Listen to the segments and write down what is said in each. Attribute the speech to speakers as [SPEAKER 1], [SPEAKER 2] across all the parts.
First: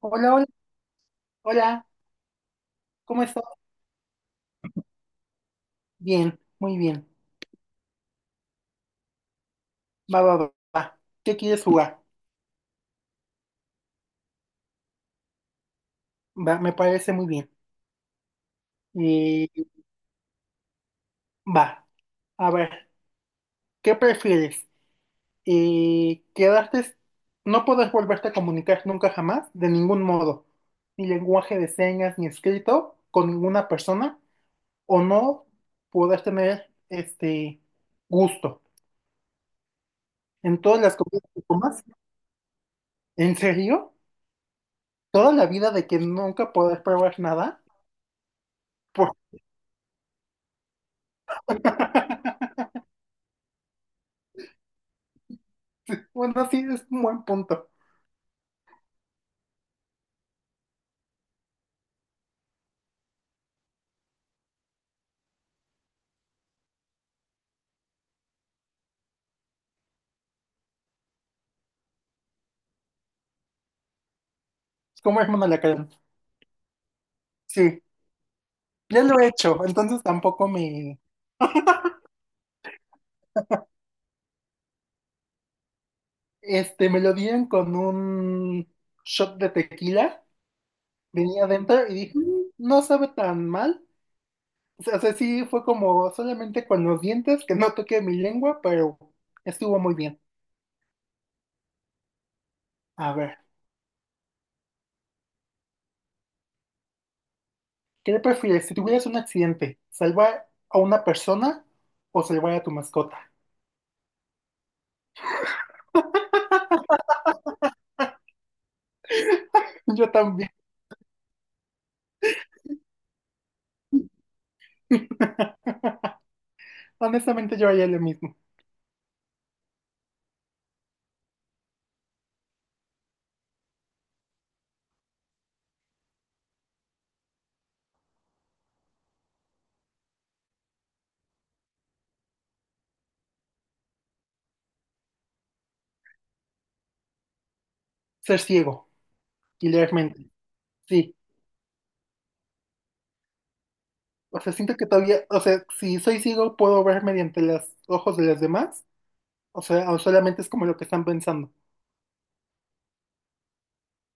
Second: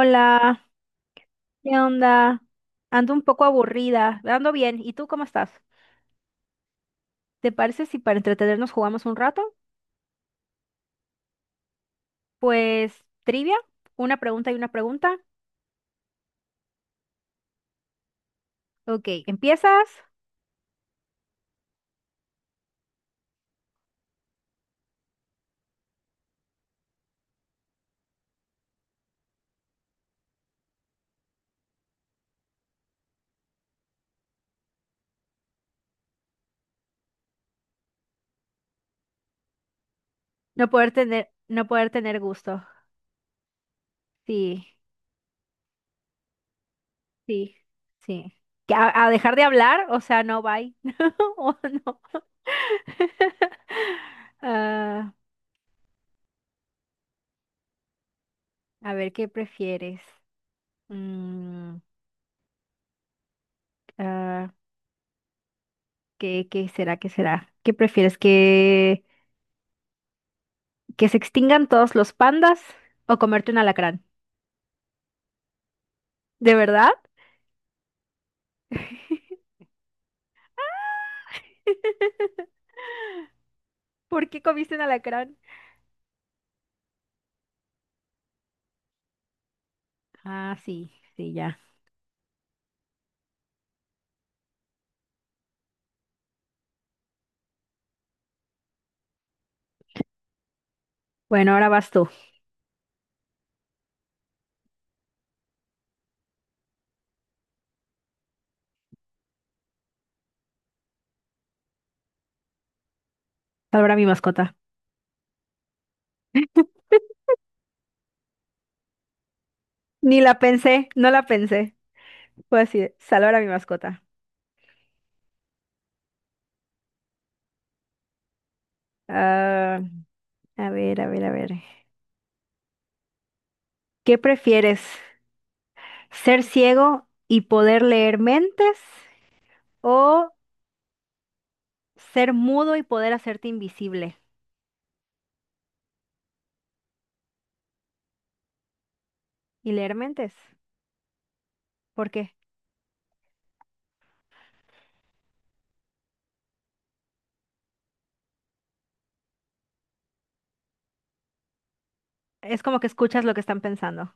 [SPEAKER 1] Hola, hola,
[SPEAKER 2] ¿qué
[SPEAKER 1] hola,
[SPEAKER 2] onda? Ando un
[SPEAKER 1] ¿cómo
[SPEAKER 2] poco
[SPEAKER 1] estás?
[SPEAKER 2] aburrida, ando bien. ¿Y tú cómo estás?
[SPEAKER 1] Bien, muy bien.
[SPEAKER 2] ¿Te parece si para entretenernos jugamos un rato?
[SPEAKER 1] Va, va, va, va. ¿Qué quieres jugar?
[SPEAKER 2] Pues trivia, una pregunta y una pregunta.
[SPEAKER 1] Va, me parece muy bien.
[SPEAKER 2] Ok,
[SPEAKER 1] Eh,
[SPEAKER 2] empiezas.
[SPEAKER 1] va, a ver, ¿qué prefieres? Quedarte, no podrás volverte a comunicar nunca jamás, de ningún modo, ni lenguaje de señas, ni escrito, con ninguna persona, o no podrás tener este gusto en
[SPEAKER 2] No
[SPEAKER 1] todas
[SPEAKER 2] poder
[SPEAKER 1] las
[SPEAKER 2] tener,
[SPEAKER 1] comidas que
[SPEAKER 2] no
[SPEAKER 1] comas.
[SPEAKER 2] poder tener gusto.
[SPEAKER 1] ¿En serio?
[SPEAKER 2] Sí,
[SPEAKER 1] ¿Toda la vida de que nunca podrás probar
[SPEAKER 2] sí,
[SPEAKER 1] nada?
[SPEAKER 2] sí. ¿A dejar de hablar? O sea, no, bye. O no. Ah,
[SPEAKER 1] Bueno, sí, es un buen punto.
[SPEAKER 2] a ver, ¿qué prefieres? Mm, ah, ¿qué será? ¿Qué será? ¿Qué prefieres? ¿Que se extingan todos los pandas o comerte un alacrán?
[SPEAKER 1] Es como hermano la cara.
[SPEAKER 2] ¿De verdad?
[SPEAKER 1] Sí, ya lo he hecho, entonces tampoco me,
[SPEAKER 2] ¿Por qué comiste un alacrán?
[SPEAKER 1] me lo dieron con un shot de tequila,
[SPEAKER 2] Ah, sí, sí,
[SPEAKER 1] venía
[SPEAKER 2] ya.
[SPEAKER 1] adentro y dije, "Mm, no sabe tan mal. O sea, sí fue como solamente con los dientes, que no toqué mi lengua, pero estuvo muy bien.
[SPEAKER 2] Bueno, ahora vas tú.
[SPEAKER 1] A ver, ¿qué prefieres si tuvieras un accidente? ¿Salvar a una persona o salvar a tu mascota?
[SPEAKER 2] Salvar a mi mascota.
[SPEAKER 1] Yo
[SPEAKER 2] Ni la
[SPEAKER 1] también.
[SPEAKER 2] pensé, no la pensé. Fue así, salvar a mi mascota.
[SPEAKER 1] Honestamente, yo haría lo mismo.
[SPEAKER 2] Ah, a ver, a ver, a ver. ¿Qué prefieres? ¿Ser ciego y poder leer mentes? ¿O ser mudo y poder hacerte invisible
[SPEAKER 1] Ser ciego y
[SPEAKER 2] y
[SPEAKER 1] leer
[SPEAKER 2] leer
[SPEAKER 1] mente.
[SPEAKER 2] mentes?
[SPEAKER 1] Sí.
[SPEAKER 2] ¿Por qué?
[SPEAKER 1] O sea, siento que todavía, o sea, si soy ciego puedo ver mediante los ojos de los demás. O sea, o solamente es como lo que están pensando.
[SPEAKER 2] Es como que escuchas lo que están pensando.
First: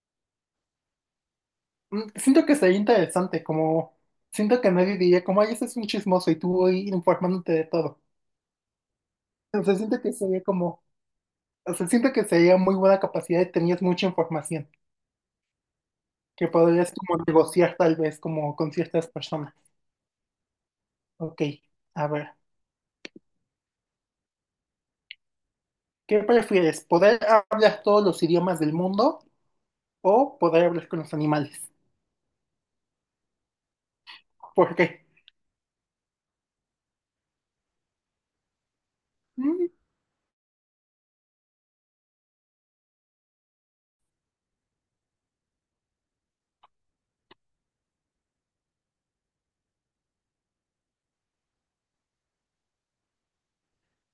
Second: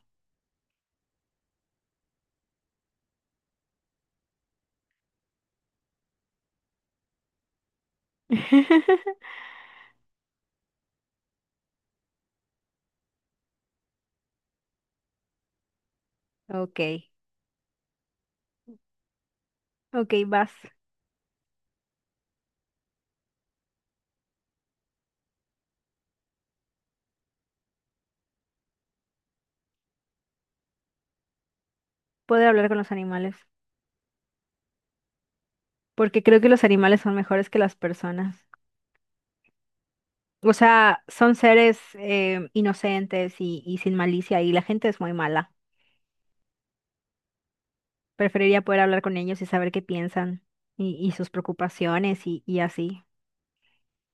[SPEAKER 1] Siento que sería interesante, como siento que nadie diría como, ay, ese es un chismoso y tú voy informándote de todo. O sea, siento que sería como, o sea, siento que sería muy buena capacidad y tenías mucha información que
[SPEAKER 2] Ok,
[SPEAKER 1] podrías como negociar tal vez como con ciertas personas.
[SPEAKER 2] ok, vas.
[SPEAKER 1] Ok, a ver, ¿qué prefieres? ¿Poder hablar todos los idiomas del mundo o poder hablar con los animales?
[SPEAKER 2] Poder hablar con los animales,
[SPEAKER 1] Porque
[SPEAKER 2] porque creo que los animales son mejores que las personas.
[SPEAKER 1] mm,
[SPEAKER 2] O sea, son seres inocentes y sin malicia y la gente es muy mala. Preferiría poder hablar con ellos y saber qué piensan y sus preocupaciones y así.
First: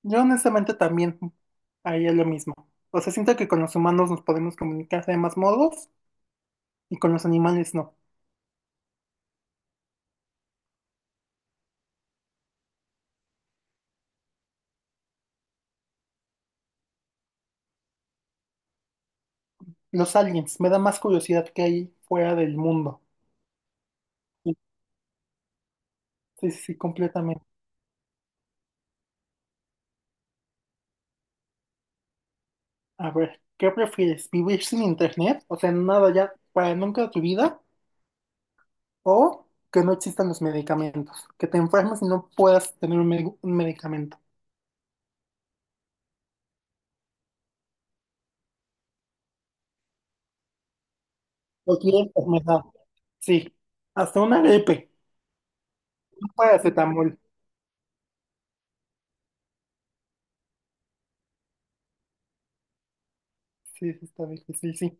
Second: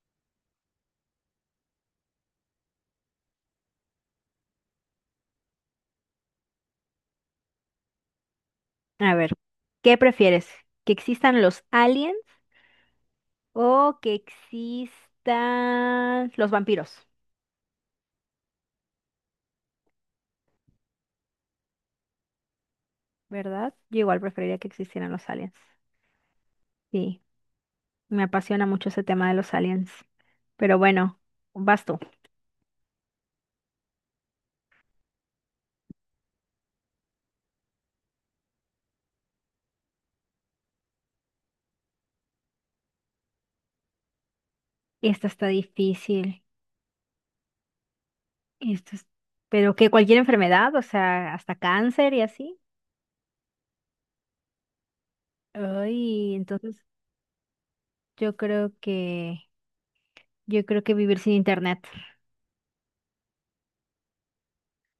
[SPEAKER 1] yo honestamente también haría lo mismo. O sea, siento que con los humanos nos podemos comunicar de más modos y con los animales no.
[SPEAKER 2] A ver, ¿qué prefieres? ¿Que existan los aliens o que existan los vampiros?
[SPEAKER 1] Los aliens, me da más curiosidad que hay fuera del mundo.
[SPEAKER 2] ¿Verdad? Yo igual
[SPEAKER 1] Sí,
[SPEAKER 2] preferiría que existieran los aliens.
[SPEAKER 1] sí, sí,
[SPEAKER 2] Sí.
[SPEAKER 1] completamente.
[SPEAKER 2] Me apasiona mucho ese tema de los aliens. Pero bueno, vas tú.
[SPEAKER 1] A ver, ¿qué prefieres? ¿Vivir sin internet? O sea, nada ya para nunca de tu vida o que no existan los medicamentos. Que te enfermes y no puedas tener un medicamento.
[SPEAKER 2] Esta está difícil. Esto es. Pero que cualquier enfermedad, o sea, hasta
[SPEAKER 1] Cualquier
[SPEAKER 2] cáncer y así.
[SPEAKER 1] enfermedad. Sí, hasta una gripe.
[SPEAKER 2] Ay, entonces
[SPEAKER 1] Paracetamol.
[SPEAKER 2] yo creo que yo creo que vivir sin internet.
[SPEAKER 1] Sí, sí, está bien. Sí, sí,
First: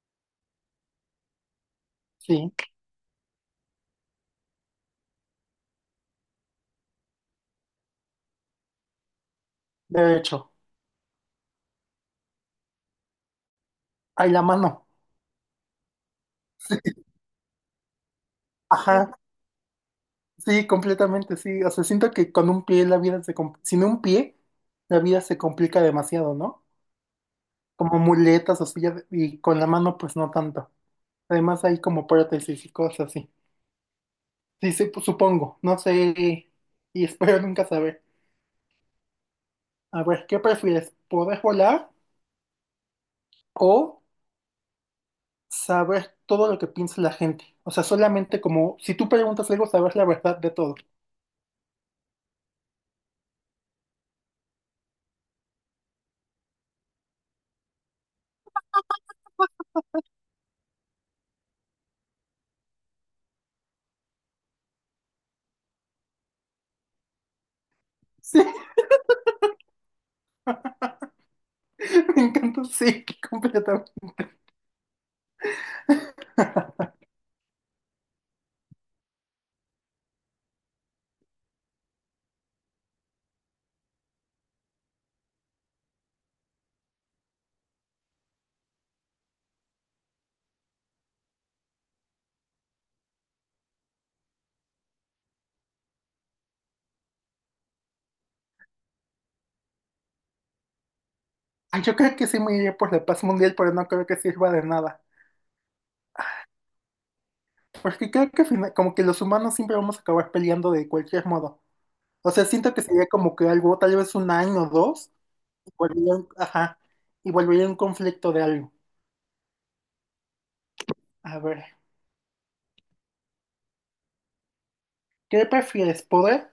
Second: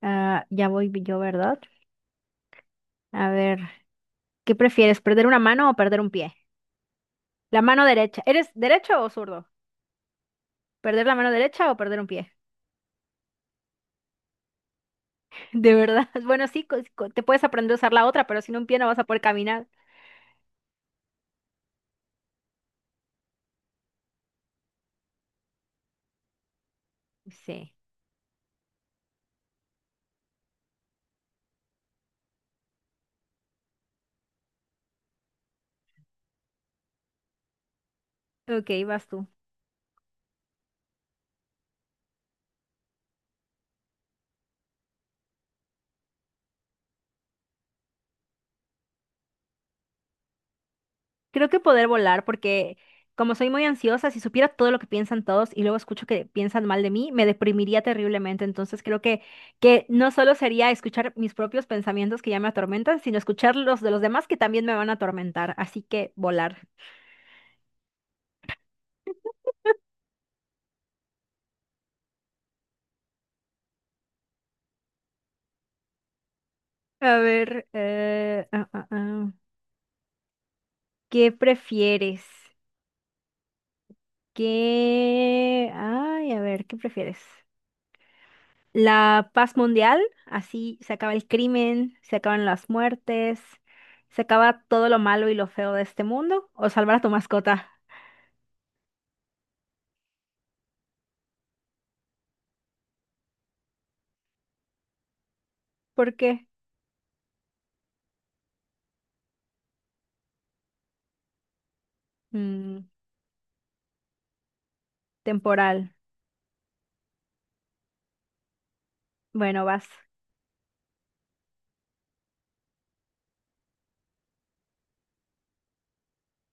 [SPEAKER 2] Ah, ya voy yo, ¿verdad?
[SPEAKER 1] sí.
[SPEAKER 2] A ver, ¿qué prefieres, perder una mano o perder un pie? La mano derecha. ¿Eres derecho o zurdo?
[SPEAKER 1] De hecho,
[SPEAKER 2] ¿Perder la mano derecha o perder un pie?
[SPEAKER 1] hay la mano.
[SPEAKER 2] De verdad. Bueno, sí, te puedes aprender a usar la otra, pero sin un pie no vas a
[SPEAKER 1] Ajá.
[SPEAKER 2] poder caminar.
[SPEAKER 1] Sí, completamente, sí. O sea, siento que con un pie la vida se complica. Sin un pie, la vida se complica demasiado, ¿no?
[SPEAKER 2] Sí.
[SPEAKER 1] Como muletas o silla y con la mano, pues no tanto. Además, hay como prótesis y cosas así. Sí, sí, pues, supongo. No sé. Y espero nunca saber.
[SPEAKER 2] Ok, vas tú.
[SPEAKER 1] A ver, ¿qué prefieres? ¿Poder volar o saber todo lo que piensa la gente? O sea, solamente como si tú preguntas algo, saber la verdad de todo.
[SPEAKER 2] Creo que poder volar, porque como soy muy ansiosa, si supiera todo lo que piensan todos y luego escucho que piensan mal de mí, me deprimiría terriblemente. Entonces creo que no solo sería escuchar mis propios pensamientos que ya me atormentan, sino escuchar los de los demás que también me van a atormentar. Así que volar.
[SPEAKER 1] Sí, me encanta, sí, completamente.
[SPEAKER 2] A ver, ¿qué prefieres? ¿Qué? Ay, a ver, ¿qué prefieres? La paz mundial, así se acaba el crimen, se acaban las muertes, se acaba todo lo malo y lo feo de este mundo, o salvar a tu mascota.
[SPEAKER 1] Ah, yo creo que sí me iría por la paz mundial, pero no creo que sirva de nada.
[SPEAKER 2] ¿Por qué?
[SPEAKER 1] Porque creo que al como que los humanos siempre vamos a acabar peleando de cualquier modo. O sea, siento que
[SPEAKER 2] Mm,
[SPEAKER 1] sería como que algo, tal vez un año o dos, y
[SPEAKER 2] temporal.
[SPEAKER 1] volvería ajá, y volvería un conflicto de algo.
[SPEAKER 2] Bueno, vas.
[SPEAKER 1] A ver, ¿qué prefieres? ¿Poder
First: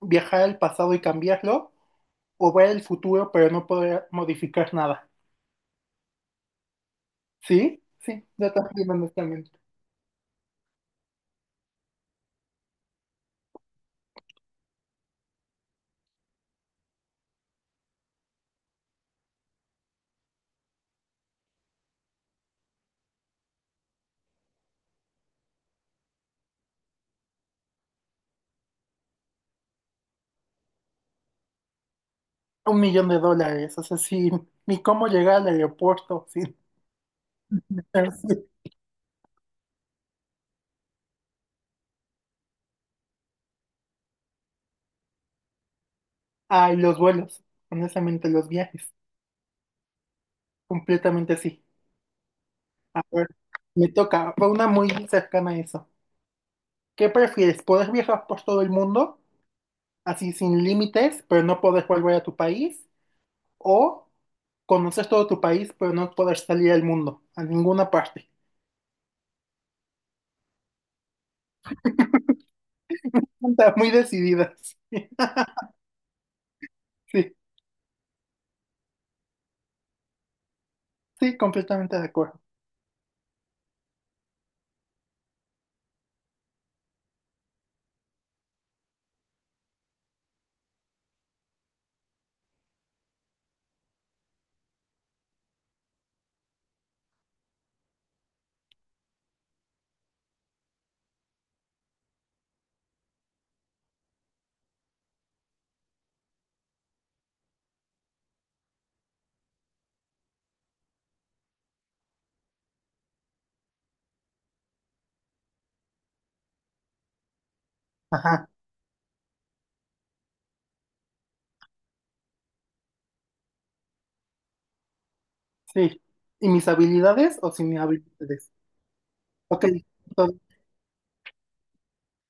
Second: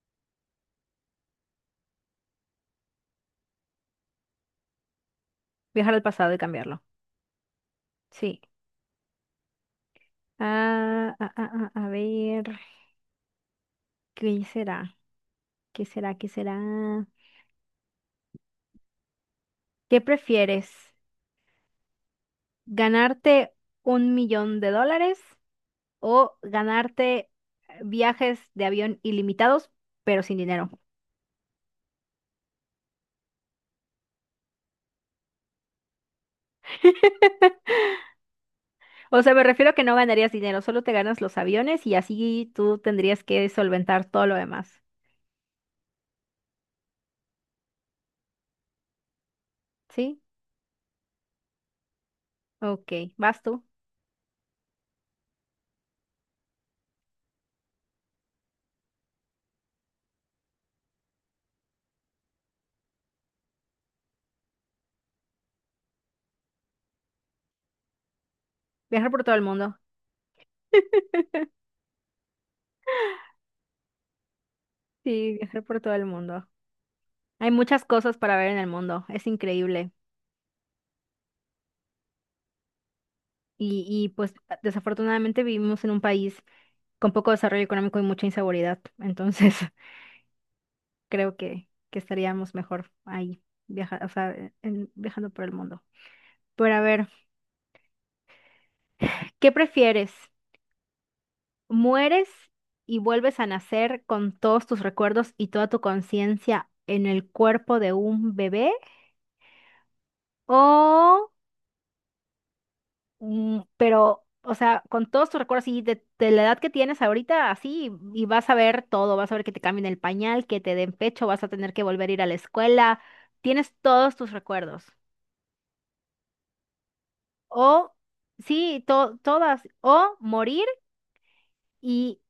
[SPEAKER 1] viajar al pasado y cambiarlo? ¿O ver el futuro pero no poder modificar nada?
[SPEAKER 2] Viajar al pasado y cambiarlo.
[SPEAKER 1] ¿Sí? Sí,
[SPEAKER 2] Sí.
[SPEAKER 1] yo también, honestamente.
[SPEAKER 2] A ver, ¿qué será? ¿Qué será? ¿Qué será? ¿Qué prefieres? ¿Ganarte $1,000,000 o ganarte viajes de avión ilimitados, pero sin dinero?
[SPEAKER 1] Un millón de dólares, o sea, sin ni cómo llegar al aeropuerto, sin...
[SPEAKER 2] O sea, me refiero a que no ganarías dinero, solo te ganas los aviones y así tú tendrías que solventar todo lo demás.
[SPEAKER 1] Ay, los vuelos, honestamente, los viajes,
[SPEAKER 2] ¿Sí?
[SPEAKER 1] completamente sí. A
[SPEAKER 2] Ok,
[SPEAKER 1] ver,
[SPEAKER 2] vas tú.
[SPEAKER 1] me toca, va una muy cercana a eso. ¿Qué prefieres? ¿Poder viajar por todo el mundo, así sin límites, pero no poder volver a tu país? ¿O conocer todo tu país, pero no poder salir al mundo, a ninguna parte?
[SPEAKER 2] Viajar por todo el mundo.
[SPEAKER 1] Está muy decidida.
[SPEAKER 2] Sí, viajar por todo el mundo.
[SPEAKER 1] Sí, sí,
[SPEAKER 2] Hay muchas cosas para ver en el mundo, es increíble.
[SPEAKER 1] sí, completamente de acuerdo.
[SPEAKER 2] Y pues desafortunadamente vivimos en un país con poco desarrollo económico y mucha inseguridad, entonces creo que estaríamos mejor ahí, o sea, viajando por el mundo. Pero a ver, ¿qué prefieres? Mueres y vuelves a nacer con todos tus recuerdos y toda tu conciencia en el cuerpo de un bebé. O, pero, o sea, con todos tus recuerdos y de la edad que tienes ahorita, así, y vas
[SPEAKER 1] Ajá,
[SPEAKER 2] a ver todo, vas a ver que te cambien el pañal, que te den pecho, vas a tener que volver a ir a la escuela, tienes todos tus recuerdos.
[SPEAKER 1] sí. ¿Y mis habilidades o sin mis
[SPEAKER 2] O,
[SPEAKER 1] habilidades?
[SPEAKER 2] sí, todas,
[SPEAKER 1] Ok,
[SPEAKER 2] o
[SPEAKER 1] entonces,
[SPEAKER 2] morir y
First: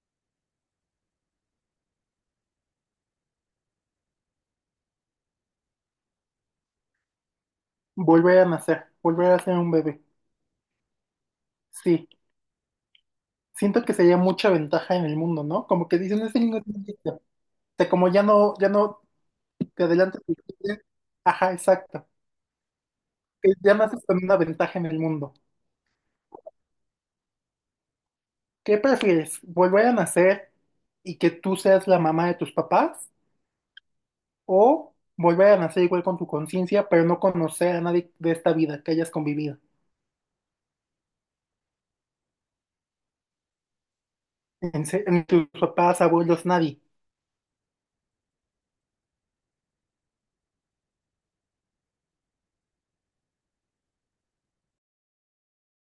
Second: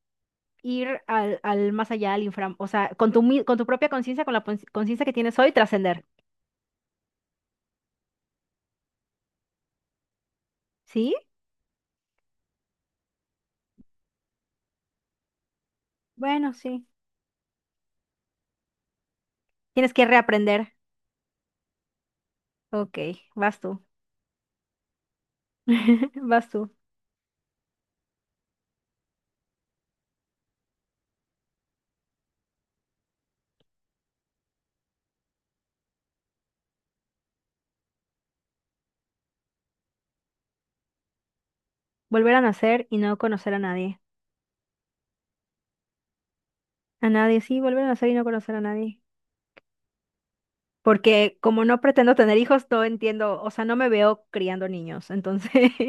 [SPEAKER 2] ir al más allá, al infra, o sea, con tu propia conciencia, con la conciencia que tienes hoy, trascender,
[SPEAKER 1] volver a nacer, volver a ser un bebé.
[SPEAKER 2] ¿sí?
[SPEAKER 1] Sí, siento que sería mucha ventaja en el mundo, ¿no? Como que dicen, ese
[SPEAKER 2] Bueno,
[SPEAKER 1] niño tiene
[SPEAKER 2] sí.
[SPEAKER 1] o sea, como ya no, ya no te
[SPEAKER 2] Tienes que
[SPEAKER 1] adelantas.
[SPEAKER 2] reaprender.
[SPEAKER 1] Ajá, exacto.
[SPEAKER 2] Ok,
[SPEAKER 1] Que
[SPEAKER 2] vas
[SPEAKER 1] ya
[SPEAKER 2] tú.
[SPEAKER 1] naces con una ventaja en el mundo.
[SPEAKER 2] Vas tú.
[SPEAKER 1] ¿Qué prefieres? ¿Volver a nacer y que tú seas la mamá de tus papás? ¿O volver a nacer igual con tu conciencia, pero no conocer a nadie de esta vida que hayas convivido?
[SPEAKER 2] Volver a nacer y no conocer a nadie.
[SPEAKER 1] En tus papás, abuelos, nadie.
[SPEAKER 2] A nadie, sí, volver a nacer y no conocer a nadie. Porque como no pretendo tener hijos, no entiendo, o sea, no me veo criando niños, entonces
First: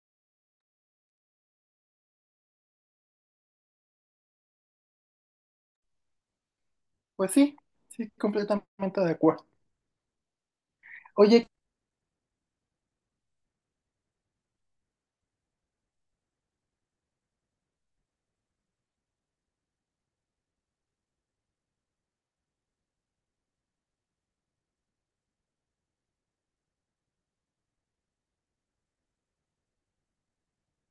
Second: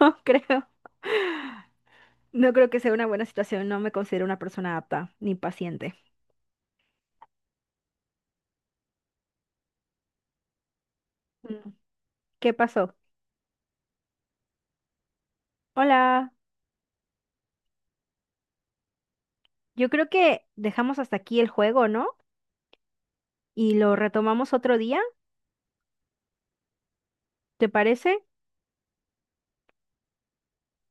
[SPEAKER 2] no creo. No creo que sea una buena situación, no me considero una persona apta ni paciente.
[SPEAKER 1] Pues sí, sí, completamente de acuerdo. Oye,
[SPEAKER 2] Mm. ¿Qué pasó? Hola. Yo creo que dejamos hasta aquí el juego, ¿no? Y lo retomamos otro día, ¿te parece?